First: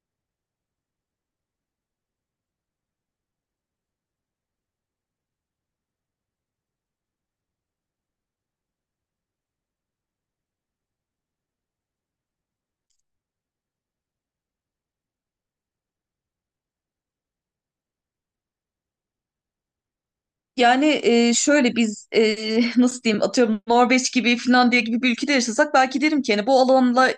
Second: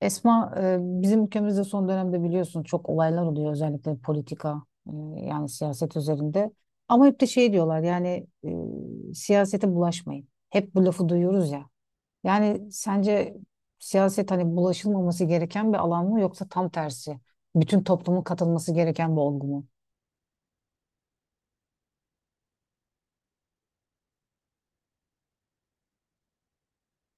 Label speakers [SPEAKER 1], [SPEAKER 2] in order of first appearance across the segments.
[SPEAKER 1] Esma, bizim ülkemizde son dönemde biliyorsun çok olaylar oluyor, özellikle politika yani siyaset üzerinde. Ama hep de şey diyorlar yani siyasete bulaşmayın. Hep bu lafı duyuyoruz ya. Yani sence siyaset hani bulaşılmaması gereken bir alan mı, yoksa tam tersi bütün toplumun katılması gereken bir olgu mu?
[SPEAKER 2] Yani şöyle biz nasıl diyeyim, atıyorum Norveç gibi, Finlandiya gibi bir ülkede yaşasak belki derim ki hani bu alanla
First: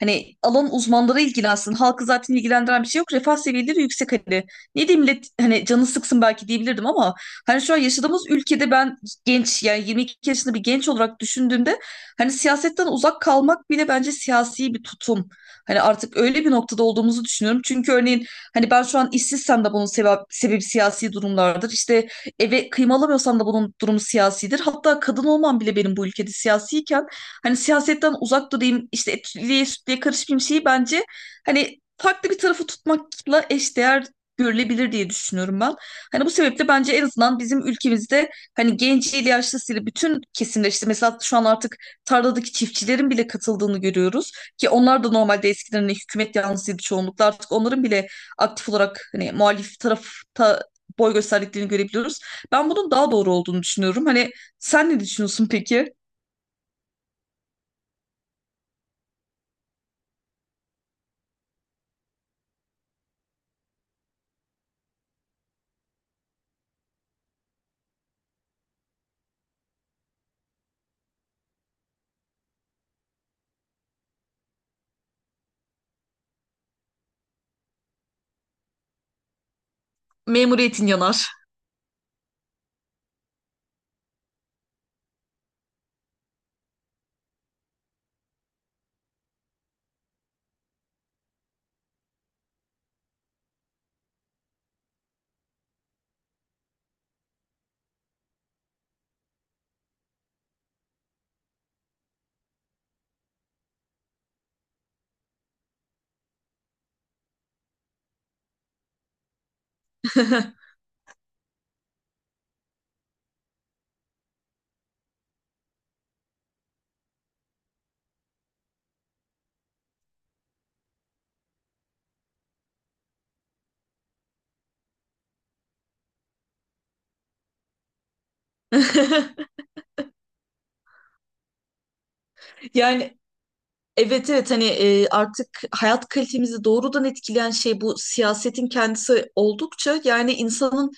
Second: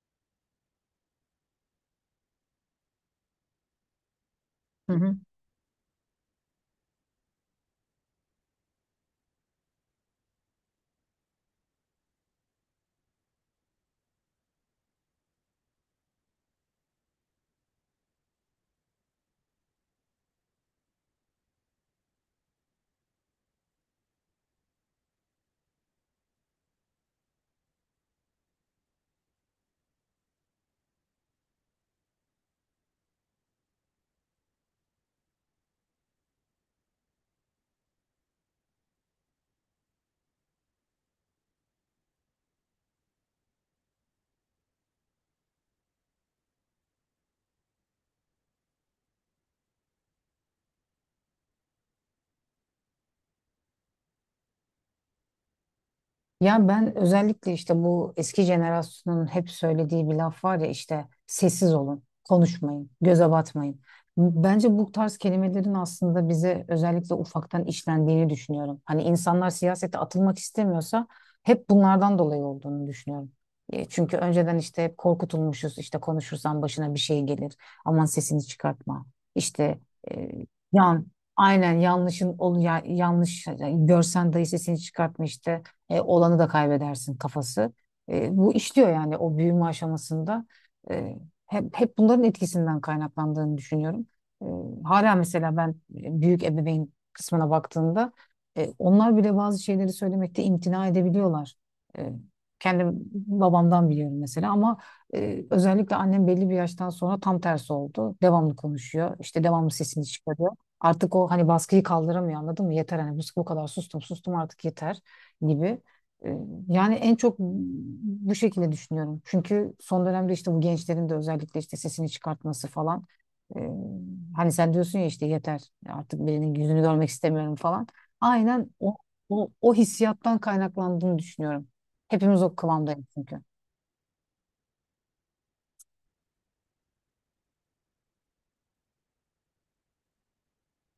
[SPEAKER 2] hani alan uzmanları ilgilensin. Halkı zaten ilgilendiren bir şey yok, refah seviyeleri yüksek hani. Ne diyeyim, millet hani canı sıksın belki diyebilirdim, ama hani şu an yaşadığımız ülkede ben genç, yani 22 yaşında bir genç olarak düşündüğümde hani siyasetten uzak kalmak bile bence siyasi bir tutum. Hani artık öyle bir noktada olduğumuzu düşünüyorum. Çünkü örneğin hani ben şu an işsizsem de bunun sebebi siyasi durumlardır. İşte eve kıyım alamıyorsam da bunun durumu siyasidir. Hatta kadın olmam bile benim bu ülkede siyasiyken hani siyasetten uzak durayım, işte etliye sütlüye karışmayayım şeyi bence hani farklı bir tarafı tutmakla eşdeğer görülebilir diye düşünüyorum ben. Hani bu sebeple bence en azından bizim ülkemizde hani genciyle yaşlısıyla bütün kesimler, işte mesela şu an artık tarladaki çiftçilerin bile katıldığını görüyoruz ki onlar da normalde eskiden hani hükümet yanlısıydı çoğunlukla, artık onların bile aktif olarak hani muhalif tarafta boy gösterdiklerini görebiliyoruz. Ben bunun daha doğru olduğunu düşünüyorum. Hani sen ne düşünüyorsun peki?
[SPEAKER 1] Ya ben özellikle işte bu eski jenerasyonun hep söylediği bir laf var ya, işte sessiz olun, konuşmayın, göze batmayın. Bence bu tarz kelimelerin aslında bize özellikle ufaktan işlendiğini düşünüyorum. Hani insanlar siyasete atılmak istemiyorsa hep bunlardan dolayı olduğunu düşünüyorum. Çünkü önceden işte hep korkutulmuşuz, işte konuşursan başına bir şey gelir. Aman sesini çıkartma. İşte, e,
[SPEAKER 2] Memuriyetin
[SPEAKER 1] yan
[SPEAKER 2] yanar.
[SPEAKER 1] aynen yanlış görsen dahi sesini çıkartma, işte olanı da kaybedersin kafası. Bu işliyor yani, o büyüme aşamasında. E, hep bunların etkisinden kaynaklandığını düşünüyorum. E, Hala mesela ben, büyük ebeveyn kısmına baktığımda, onlar bile bazı şeyleri söylemekte imtina edebiliyorlar. E, Kendim babamdan biliyorum mesela, ama özellikle annem belli bir yaştan sonra tam tersi oldu. Devamlı konuşuyor. İşte devamlı sesini çıkarıyor. Artık o hani baskıyı kaldıramıyor, anladın mı? Yeter hani, bu kadar sustum sustum artık yeter gibi. Ee, Yani en çok bu şekilde düşünüyorum. Çünkü son dönemde işte bu gençlerin de özellikle işte sesini çıkartması falan. Ee, Hani sen diyorsun ya, işte yeter artık birinin yüzünü görmek istemiyorum falan. Aynen o, o, o hissiyattan kaynaklandığını düşünüyorum. Hepimiz o kıvamdayız
[SPEAKER 2] Yani
[SPEAKER 1] çünkü.
[SPEAKER 2] evet, evet, hani artık hayat kalitemizi doğrudan etkileyen şey bu siyasetin kendisi oldukça yani insanın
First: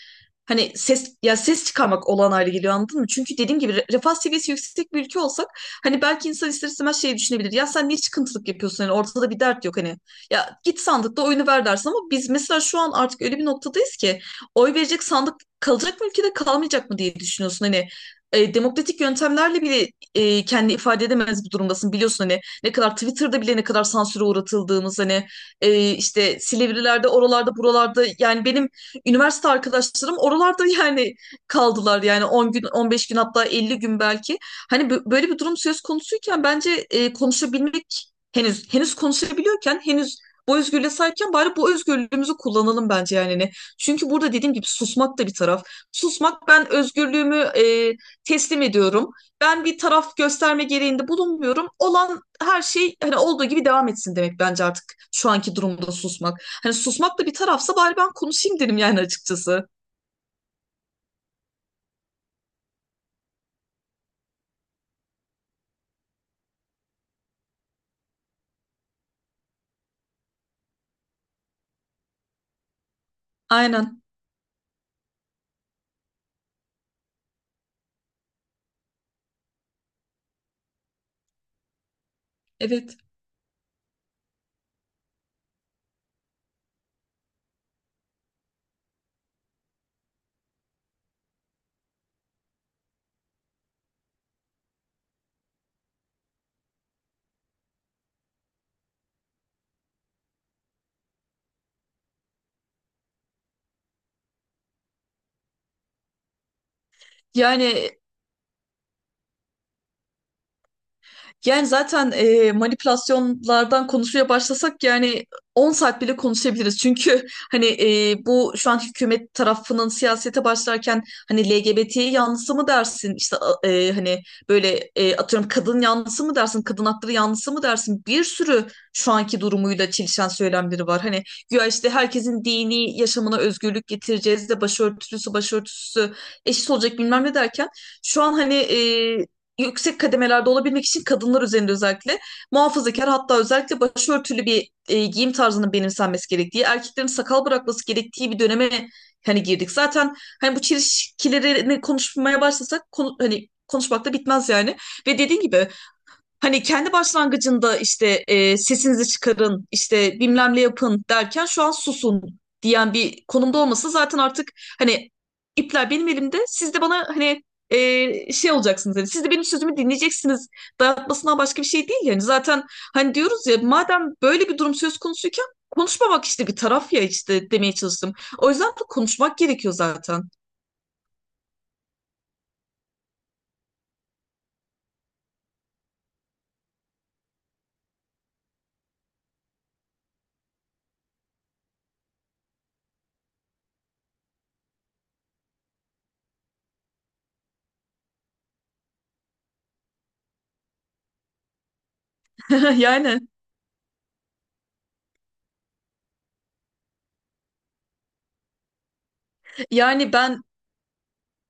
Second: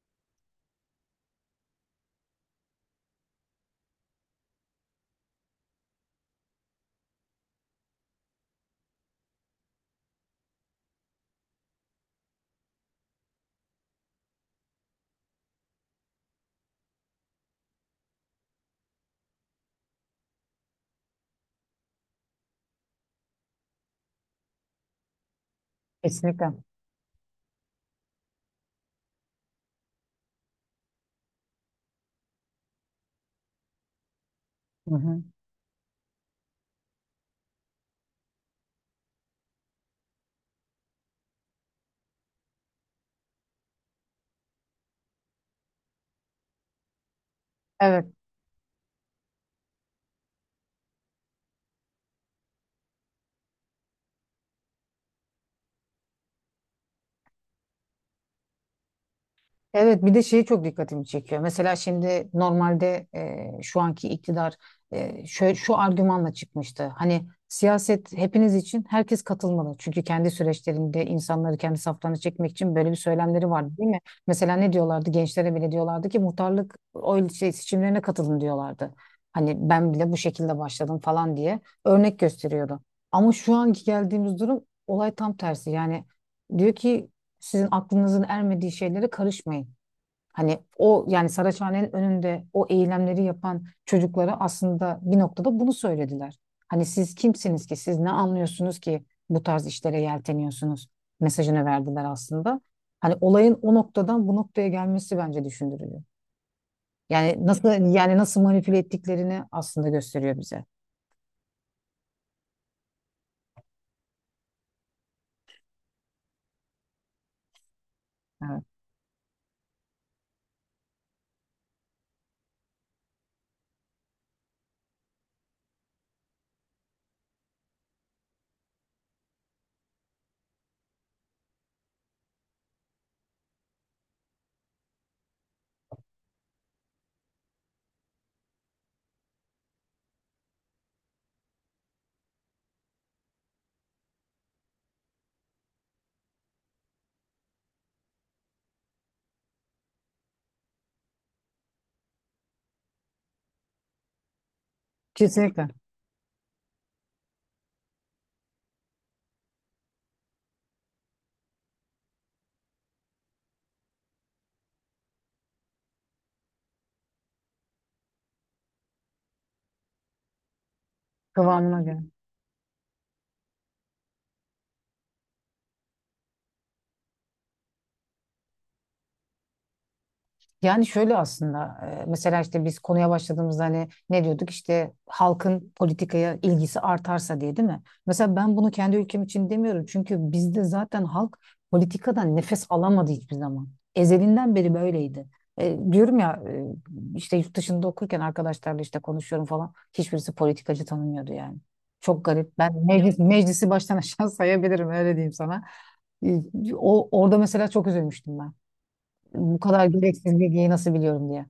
[SPEAKER 2] hani ses çıkarmak olağan hale geliyor, anladın mı? Çünkü dediğim gibi refah seviyesi yüksek bir ülke olsak hani belki insan ister istemez şey düşünebilir. Ya sen niye çıkıntılık yapıyorsun? Hani ortada bir dert yok hani. Ya git sandıkta oyunu ver dersin, ama biz mesela şu an artık öyle bir noktadayız ki oy verecek sandık kalacak mı ülkede, kalmayacak mı diye düşünüyorsun. Hani demokratik yöntemlerle bile kendini ifade edemez bir durumdasın, biliyorsun hani ne kadar Twitter'da bile ne kadar sansüre uğratıldığımız, hani işte
[SPEAKER 1] Kesinlikle.
[SPEAKER 2] Silivrilerde, oralarda buralarda, yani benim üniversite arkadaşlarım oralarda yani kaldılar, yani 10 gün, 15 gün, hatta 50 gün belki, hani
[SPEAKER 1] Hı hı.
[SPEAKER 2] böyle bir durum söz konusuyken bence konuşabilmek henüz konuşabiliyorken, henüz bu özgürlüğe sahipken bari bu özgürlüğümüzü kullanalım bence yani. Çünkü burada dediğim gibi, susmak da bir taraf. Susmak, ben özgürlüğümü
[SPEAKER 1] Evet.
[SPEAKER 2] teslim ediyorum, ben bir taraf gösterme gereğinde bulunmuyorum. Olan her şey hani olduğu gibi devam etsin demek bence artık şu anki durumda susmak. Hani susmak da bir tarafsa, bari ben konuşayım dedim yani açıkçası.
[SPEAKER 1] Evet, bir de şeyi çok dikkatimi çekiyor. Mesela şimdi normalde, şu anki iktidar, şöyle, şu argümanla çıkmıştı. Hani siyaset hepiniz için, herkes katılmalı. Çünkü kendi süreçlerinde insanları kendi saflarına çekmek için böyle bir söylemleri vardı, değil mi?
[SPEAKER 2] Aynen.
[SPEAKER 1] Mesela ne diyorlardı? Gençlere bile diyorlardı ki muhtarlık oy şey, seçimlerine katılın diyorlardı. Hani ben bile bu şekilde başladım falan diye örnek gösteriyordu.
[SPEAKER 2] Evet.
[SPEAKER 1] Ama şu anki geldiğimiz durum olay tam tersi. Yani diyor ki sizin aklınızın ermediği şeylere karışmayın. Hani o yani Saraçhane'nin önünde o eylemleri yapan çocuklara aslında bir noktada bunu söylediler. Hani siz kimsiniz ki, siz ne anlıyorsunuz ki bu tarz işlere yelteniyorsunuz mesajını verdiler aslında. Hani olayın o noktadan bu noktaya gelmesi bence düşündürücü. Yani nasıl,
[SPEAKER 2] Yani
[SPEAKER 1] yani nasıl manipüle ettiklerini aslında gösteriyor bize.
[SPEAKER 2] Zaten manipülasyonlardan konuşmaya başlasak yani 10 saat bile konuşabiliriz. Çünkü hani bu
[SPEAKER 1] Evet.
[SPEAKER 2] şu an hükümet tarafının siyasete başlarken hani LGBT yanlısı mı dersin? İşte hani böyle, atıyorum, kadın yanlısı mı dersin? Kadın hakları yanlısı mı dersin? Bir sürü şu anki durumuyla çelişen söylemleri var. Hani güya işte herkesin dini yaşamına özgürlük getireceğiz de başörtüsü eşit olacak, bilmem ne derken şu an hani yüksek kademelerde olabilmek için kadınlar üzerinde özellikle muhafazakar, hatta özellikle başörtülü bir giyim tarzının benimsenmesi gerektiği, erkeklerin sakal bırakması gerektiği bir döneme hani girdik. Zaten hani bu çelişkilerini konuşmaya başlasak hani konuşmak da bitmez yani. Ve dediğin
[SPEAKER 1] Kesinlikle.
[SPEAKER 2] gibi, hani kendi başlangıcında işte sesinizi çıkarın, işte bilmem ne yapın derken, şu an susun diyen bir konumda olması zaten artık hani ipler benim elimde. Siz de bana hani şey olacaksınız. Hani siz de benim sözümü dinleyeceksiniz. Dayatmasından başka bir
[SPEAKER 1] Kıvamına
[SPEAKER 2] şey
[SPEAKER 1] göre.
[SPEAKER 2] değil yani. Zaten hani diyoruz ya, madem böyle bir durum söz konusuyken konuşmamak işte bir taraf ya, işte demeye çalıştım. O yüzden de konuşmak gerekiyor zaten.
[SPEAKER 1] Yani şöyle aslında, mesela işte biz konuya başladığımızda hani ne diyorduk, işte halkın politikaya ilgisi artarsa diye, değil mi? Mesela ben bunu kendi ülkem için demiyorum, çünkü bizde zaten halk politikadan nefes alamadı hiçbir zaman. Ezelinden beri böyleydi. Diyorum ya, işte yurt dışında okurken arkadaşlarla işte konuşuyorum falan, hiçbirisi politikacı tanımıyordu yani. Çok garip. Ben meclis,
[SPEAKER 2] Yani
[SPEAKER 1] meclisi baştan aşağı sayabilirim, öyle diyeyim sana. E, orada mesela çok üzülmüştüm ben, bu kadar
[SPEAKER 2] yani
[SPEAKER 1] gereksiz
[SPEAKER 2] ben
[SPEAKER 1] bilgiyi nasıl biliyorum diye.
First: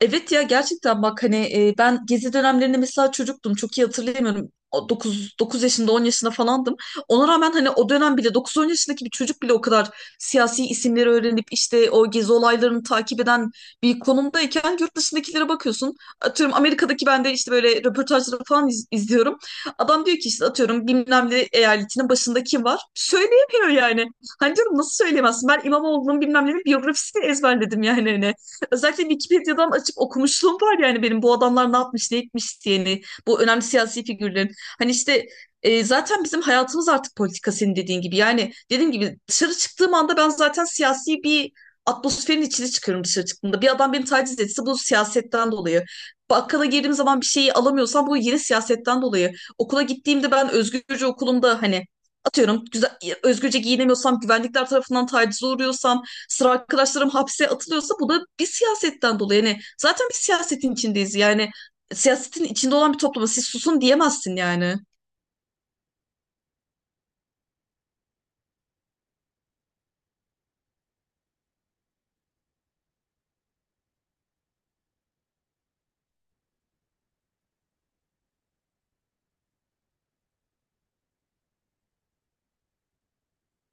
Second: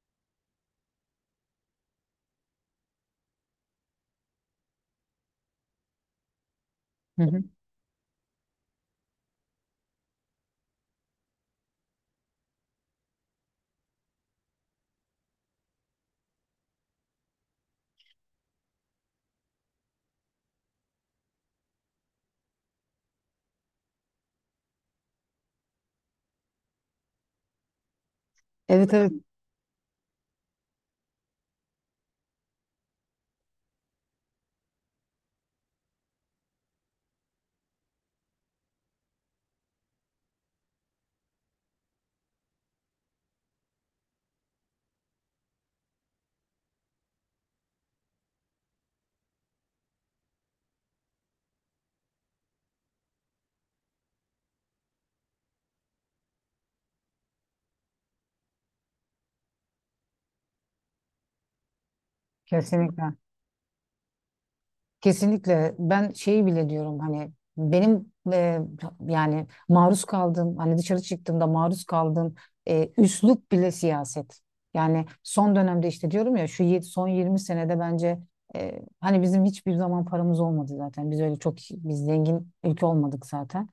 [SPEAKER 2] Evet ya, gerçekten bak hani ben gezi dönemlerinde mesela çocuktum, çok iyi hatırlayamıyorum. 9 yaşında, 10 yaşında falandım.
[SPEAKER 1] Hı
[SPEAKER 2] Ona
[SPEAKER 1] hı.
[SPEAKER 2] rağmen hani o dönem bile 9-10 yaşındaki bir çocuk bile o kadar siyasi isimleri öğrenip işte o gezi olaylarını takip eden bir konumdayken, yurt dışındakilere bakıyorsun. Atıyorum Amerika'daki, ben de işte böyle röportajları falan izliyorum. Adam diyor ki işte, atıyorum, bilmem ne eyaletinin başında kim var? Söyleyemiyor yani. Hani diyorum, nasıl söyleyemezsin? Ben İmamoğlu'nun bilmem ne, bir biyografisini ezberledim yani hani.
[SPEAKER 1] Evet,
[SPEAKER 2] Özellikle
[SPEAKER 1] evet,
[SPEAKER 2] Wikipedia'dan açıp okumuşluğum var yani, benim bu adamlar ne yapmış ne etmiş diyeni, bu önemli siyasi figürlerin hani işte zaten bizim hayatımız artık politika, senin dediğin gibi yani, dediğim gibi dışarı çıktığım anda ben zaten siyasi bir atmosferin içine çıkıyorum. Dışarı çıktığımda bir adam beni taciz etse bu siyasetten dolayı, bakkala girdiğim zaman bir şeyi alamıyorsam bu yine siyasetten dolayı, okula gittiğimde ben özgürce okulumda hani, atıyorum, özgürce giyinemiyorsam, güvenlikler tarafından tacize uğruyorsam, sıra arkadaşlarım hapse atılıyorsa, bu da bir siyasetten dolayı. Yani zaten bir siyasetin içindeyiz. Yani siyasetin içinde olan bir
[SPEAKER 1] kesinlikle.
[SPEAKER 2] topluma siz susun diyemezsin yani.
[SPEAKER 1] Kesinlikle, ben şeyi bile diyorum, hani benim, yani maruz kaldığım, hani dışarı çıktığımda maruz kaldığım üslup bile siyaset. Yani son dönemde, işte diyorum ya, son 20 senede bence, hani bizim hiçbir zaman paramız olmadı zaten. Biz öyle çok biz zengin ülke olmadık zaten.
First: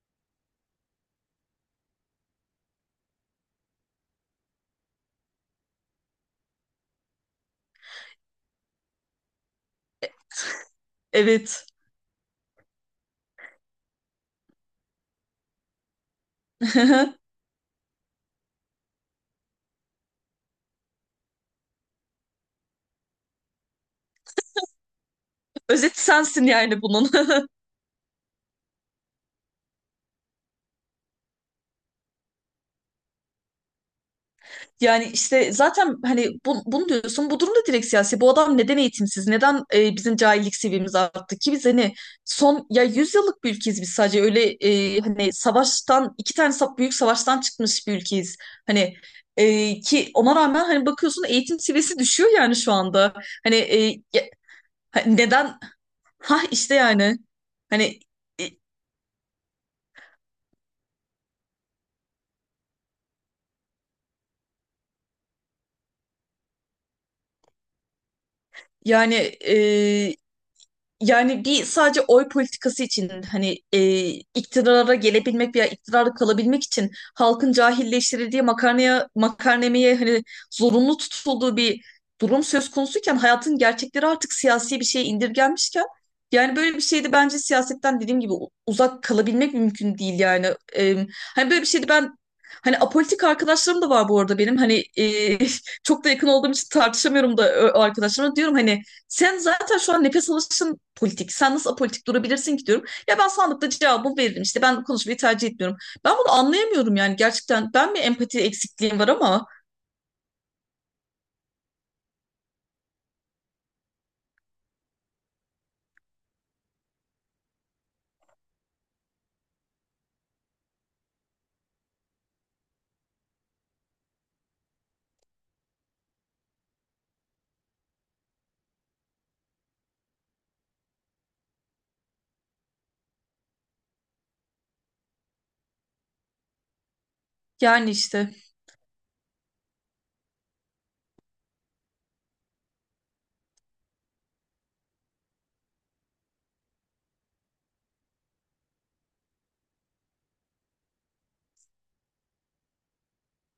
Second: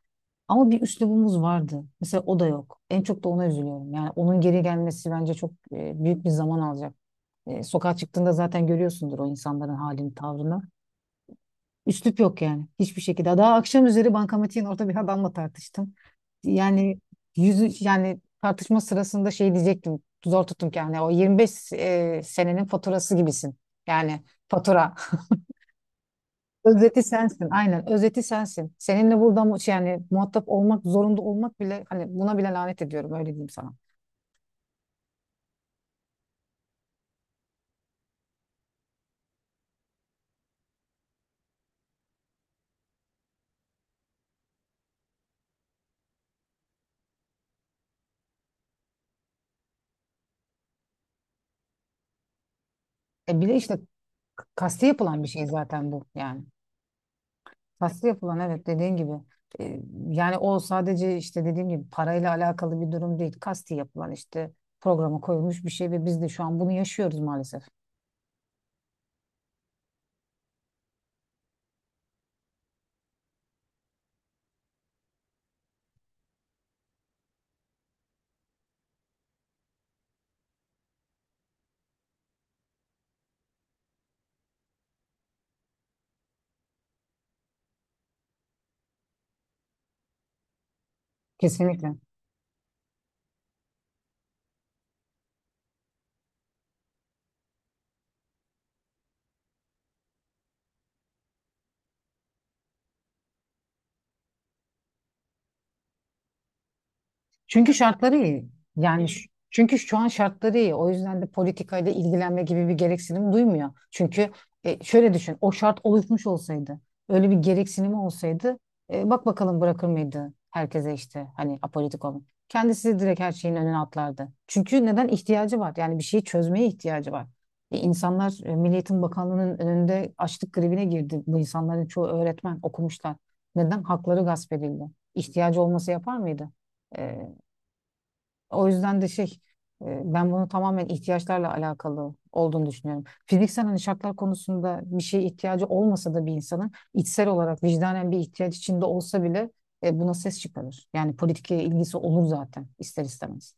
[SPEAKER 1] Ama bir üslubumuz vardı. Mesela o da yok. En çok da ona üzülüyorum. Yani onun geri gelmesi bence çok büyük bir zaman alacak. Sokağa çıktığında zaten görüyorsundur o insanların halini, tavrını.
[SPEAKER 2] Evet.
[SPEAKER 1] Üslup yok yani, hiçbir şekilde. Daha akşam üzeri bankamatiğin orada bir adamla tartıştım. Yani yüzü, yani tartışma sırasında şey diyecektim. Zor tuttum ki, yani o 25 senenin faturası gibisin. Yani, fatura.
[SPEAKER 2] Özet sensin yani
[SPEAKER 1] Özeti
[SPEAKER 2] bunun.
[SPEAKER 1] sensin. Aynen, özeti sensin. Seninle burada yani muhatap olmak zorunda olmak bile, hani buna bile lanet ediyorum, öyle diyeyim sana.
[SPEAKER 2] Yani işte zaten hani bunu diyorsun, bu durumda direkt siyasi. Bu adam neden eğitimsiz? Neden bizim cahillik seviyemiz arttı ki? Biz hani son, ya, 100 yıllık bir ülkeyiz biz, sadece öyle hani savaştan, iki tane büyük savaştan çıkmış bir ülkeyiz. Hani e, ki ona rağmen hani bakıyorsun eğitim seviyesi düşüyor yani şu anda.
[SPEAKER 1] Bir de
[SPEAKER 2] Hani
[SPEAKER 1] işte,
[SPEAKER 2] e, ya-
[SPEAKER 1] kasti
[SPEAKER 2] ha-
[SPEAKER 1] yapılan bir şey
[SPEAKER 2] neden?
[SPEAKER 1] zaten bu
[SPEAKER 2] Ha
[SPEAKER 1] yani.
[SPEAKER 2] işte yani, hani.
[SPEAKER 1] Kaslı yapılan,
[SPEAKER 2] e,
[SPEAKER 1] evet, dediğin gibi. E, Yani o sadece işte dediğim gibi parayla alakalı bir durum değil. Kasti yapılan, işte programa koyulmuş bir şey ve biz de şu an bunu yaşıyoruz maalesef.
[SPEAKER 2] yani e, Yani bir sadece oy politikası için hani iktidara gelebilmek veya iktidarda kalabilmek için halkın cahilleştirildiği, makarnemeye hani zorunlu tutulduğu bir durum söz konusuyken, hayatın gerçekleri artık siyasi bir şeye indirgenmişken, yani böyle bir şeyde bence siyasetten dediğim gibi uzak kalabilmek mümkün değil yani. E, Hani böyle bir şeyde
[SPEAKER 1] Kesinlikle.
[SPEAKER 2] ben, hani apolitik arkadaşlarım da var bu arada benim, hani çok da yakın olduğum için tartışamıyorum da o arkadaşlarıma diyorum, hani sen zaten şu an nefes alışın politik. Sen nasıl apolitik durabilirsin ki diyorum. Ya ben sandıkta cevabımı veririm, İşte ben konuşmayı tercih etmiyorum. Ben bunu anlayamıyorum yani, gerçekten.
[SPEAKER 1] Çünkü
[SPEAKER 2] Ben mi
[SPEAKER 1] şartları
[SPEAKER 2] empati
[SPEAKER 1] iyi.
[SPEAKER 2] eksikliğim var,
[SPEAKER 1] Yani,
[SPEAKER 2] ama
[SPEAKER 1] çünkü şu an şartları iyi. O yüzden de politikayla ilgilenme gibi bir gereksinim duymuyor. Çünkü şöyle düşün, o şart oluşmuş olsaydı, öyle bir gereksinimi olsaydı, bak bakalım, bırakır mıydı herkese işte hani apolitik olun. Kendisi direkt her şeyin önüne atlardı. Çünkü neden ihtiyacı var? Yani bir şeyi çözmeye ihtiyacı var. İnsanlar Milli Eğitim Bakanlığı'nın önünde açlık grevine girdi. Bu insanların çoğu öğretmen, okumuşlar. Neden? Hakları gasp edildi. İhtiyacı olması yapar mıydı? E,
[SPEAKER 2] yani işte.
[SPEAKER 1] O yüzden de şey, ben bunu tamamen ihtiyaçlarla alakalı olduğunu düşünüyorum. Fiziksel hani şartlar konusunda bir şeye ihtiyacı olmasa da, bir insanın içsel olarak vicdanen bir ihtiyaç içinde olsa bile, buna ses çıkarır. Yani politikaya ilgisi olur zaten, ister istemez.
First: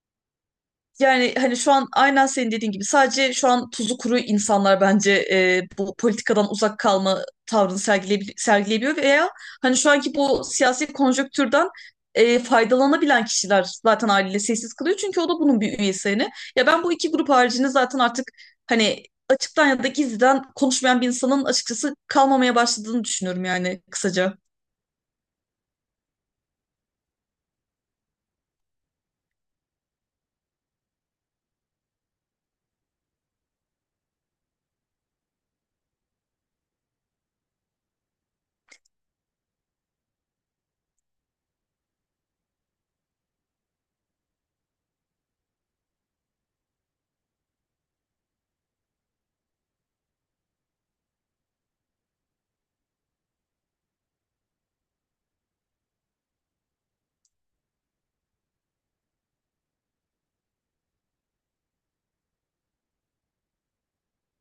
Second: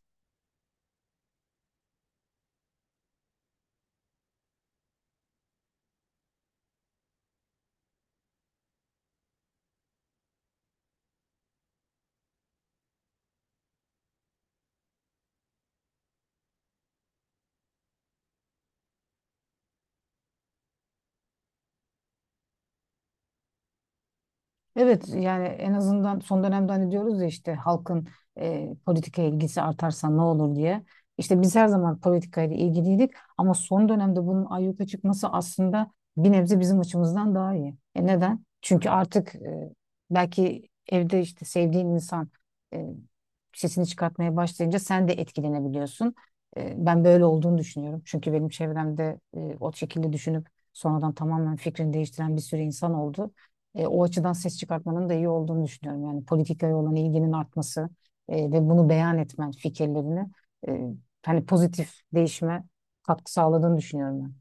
[SPEAKER 2] Yani hani şu an aynen senin dediğin gibi sadece şu an tuzu kuru insanlar bence bu politikadan uzak kalma tavrını sergileyebiliyor, veya hani şu anki bu siyasi konjonktürden faydalanabilen kişiler zaten haliyle sessiz kalıyor, çünkü o da bunun bir üyesi hani. Ya ben bu iki grup haricinde zaten artık hani açıktan ya da gizliden konuşmayan bir insanın açıkçası kalmamaya başladığını düşünüyorum yani, kısaca.
[SPEAKER 1] Evet, yani en azından son dönemde hani diyoruz ya, işte halkın politikaya ilgisi artarsa ne olur diye. İşte biz her zaman politikayla ilgiliydik, ama son dönemde bunun ayyuka çıkması aslında bir nebze bizim açımızdan daha iyi. Neden? Çünkü artık, belki evde işte sevdiğin insan e, sesini çıkartmaya başlayınca sen de etkilenebiliyorsun. Ben böyle olduğunu düşünüyorum. Çünkü benim çevremde, o şekilde düşünüp sonradan tamamen fikrini değiştiren bir sürü insan oldu. O açıdan ses çıkartmanın da iyi olduğunu düşünüyorum. Yani politikaya olan ilginin artması ve bunu beyan etmen, fikirlerini, e, hani pozitif değişime katkı sağladığını düşünüyorum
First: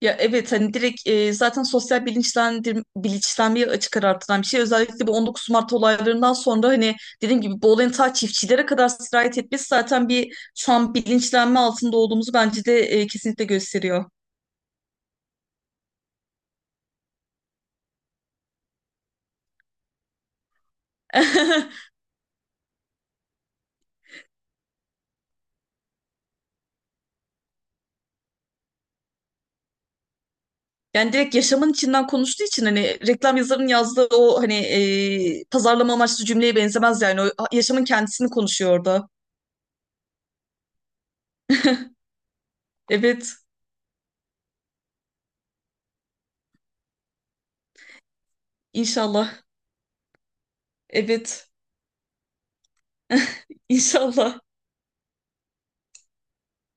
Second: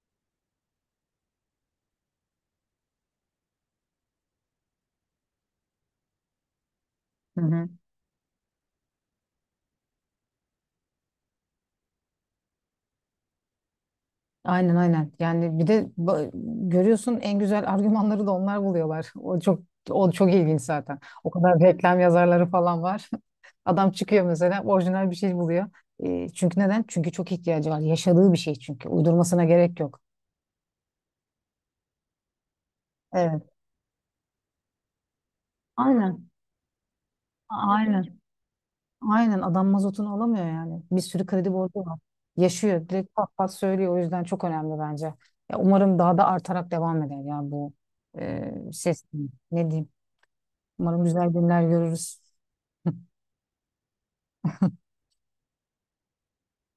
[SPEAKER 2] Ya evet, hani direkt zaten sosyal bilinçlenmeye açık ara artıran bir şey. Özellikle bu 19 Mart olaylarından sonra hani dediğim
[SPEAKER 1] ben.
[SPEAKER 2] gibi
[SPEAKER 1] Hı hı.
[SPEAKER 2] bu olayın ta çiftçilere kadar sirayet etmesi zaten bir şu an bilinçlenme altında olduğumuzu bence de kesinlikle gösteriyor.
[SPEAKER 1] Aynen, aynen. Yani bir de görüyorsun en güzel argümanları da onlar buluyorlar. O çok ilginç zaten. O kadar reklam yazarları falan var. Adam çıkıyor mesela, orijinal bir şey buluyor. Çünkü neden? Çünkü çok ihtiyacı var. Yaşadığı bir şey çünkü. Uydurmasına gerek yok.
[SPEAKER 2] Yani direkt yaşamın içinden konuştuğu için hani reklam
[SPEAKER 1] Evet.
[SPEAKER 2] yazarının yazdığı o hani pazarlama amaçlı
[SPEAKER 1] Aynen.
[SPEAKER 2] cümleye benzemez yani. O yaşamın
[SPEAKER 1] Aynen.
[SPEAKER 2] kendisini konuşuyor orada.
[SPEAKER 1] Aynen, adam mazotunu alamıyor yani. Bir sürü kredi borcu var. Yaşıyor. Direkt pat
[SPEAKER 2] Evet,
[SPEAKER 1] pat söylüyor. O yüzden çok önemli bence. Ya umarım daha da artarak devam eder ya bu ses.
[SPEAKER 2] inşallah.
[SPEAKER 1] Ne diyeyim? Umarım güzel
[SPEAKER 2] Evet,
[SPEAKER 1] günler görürüz.
[SPEAKER 2] inşallah.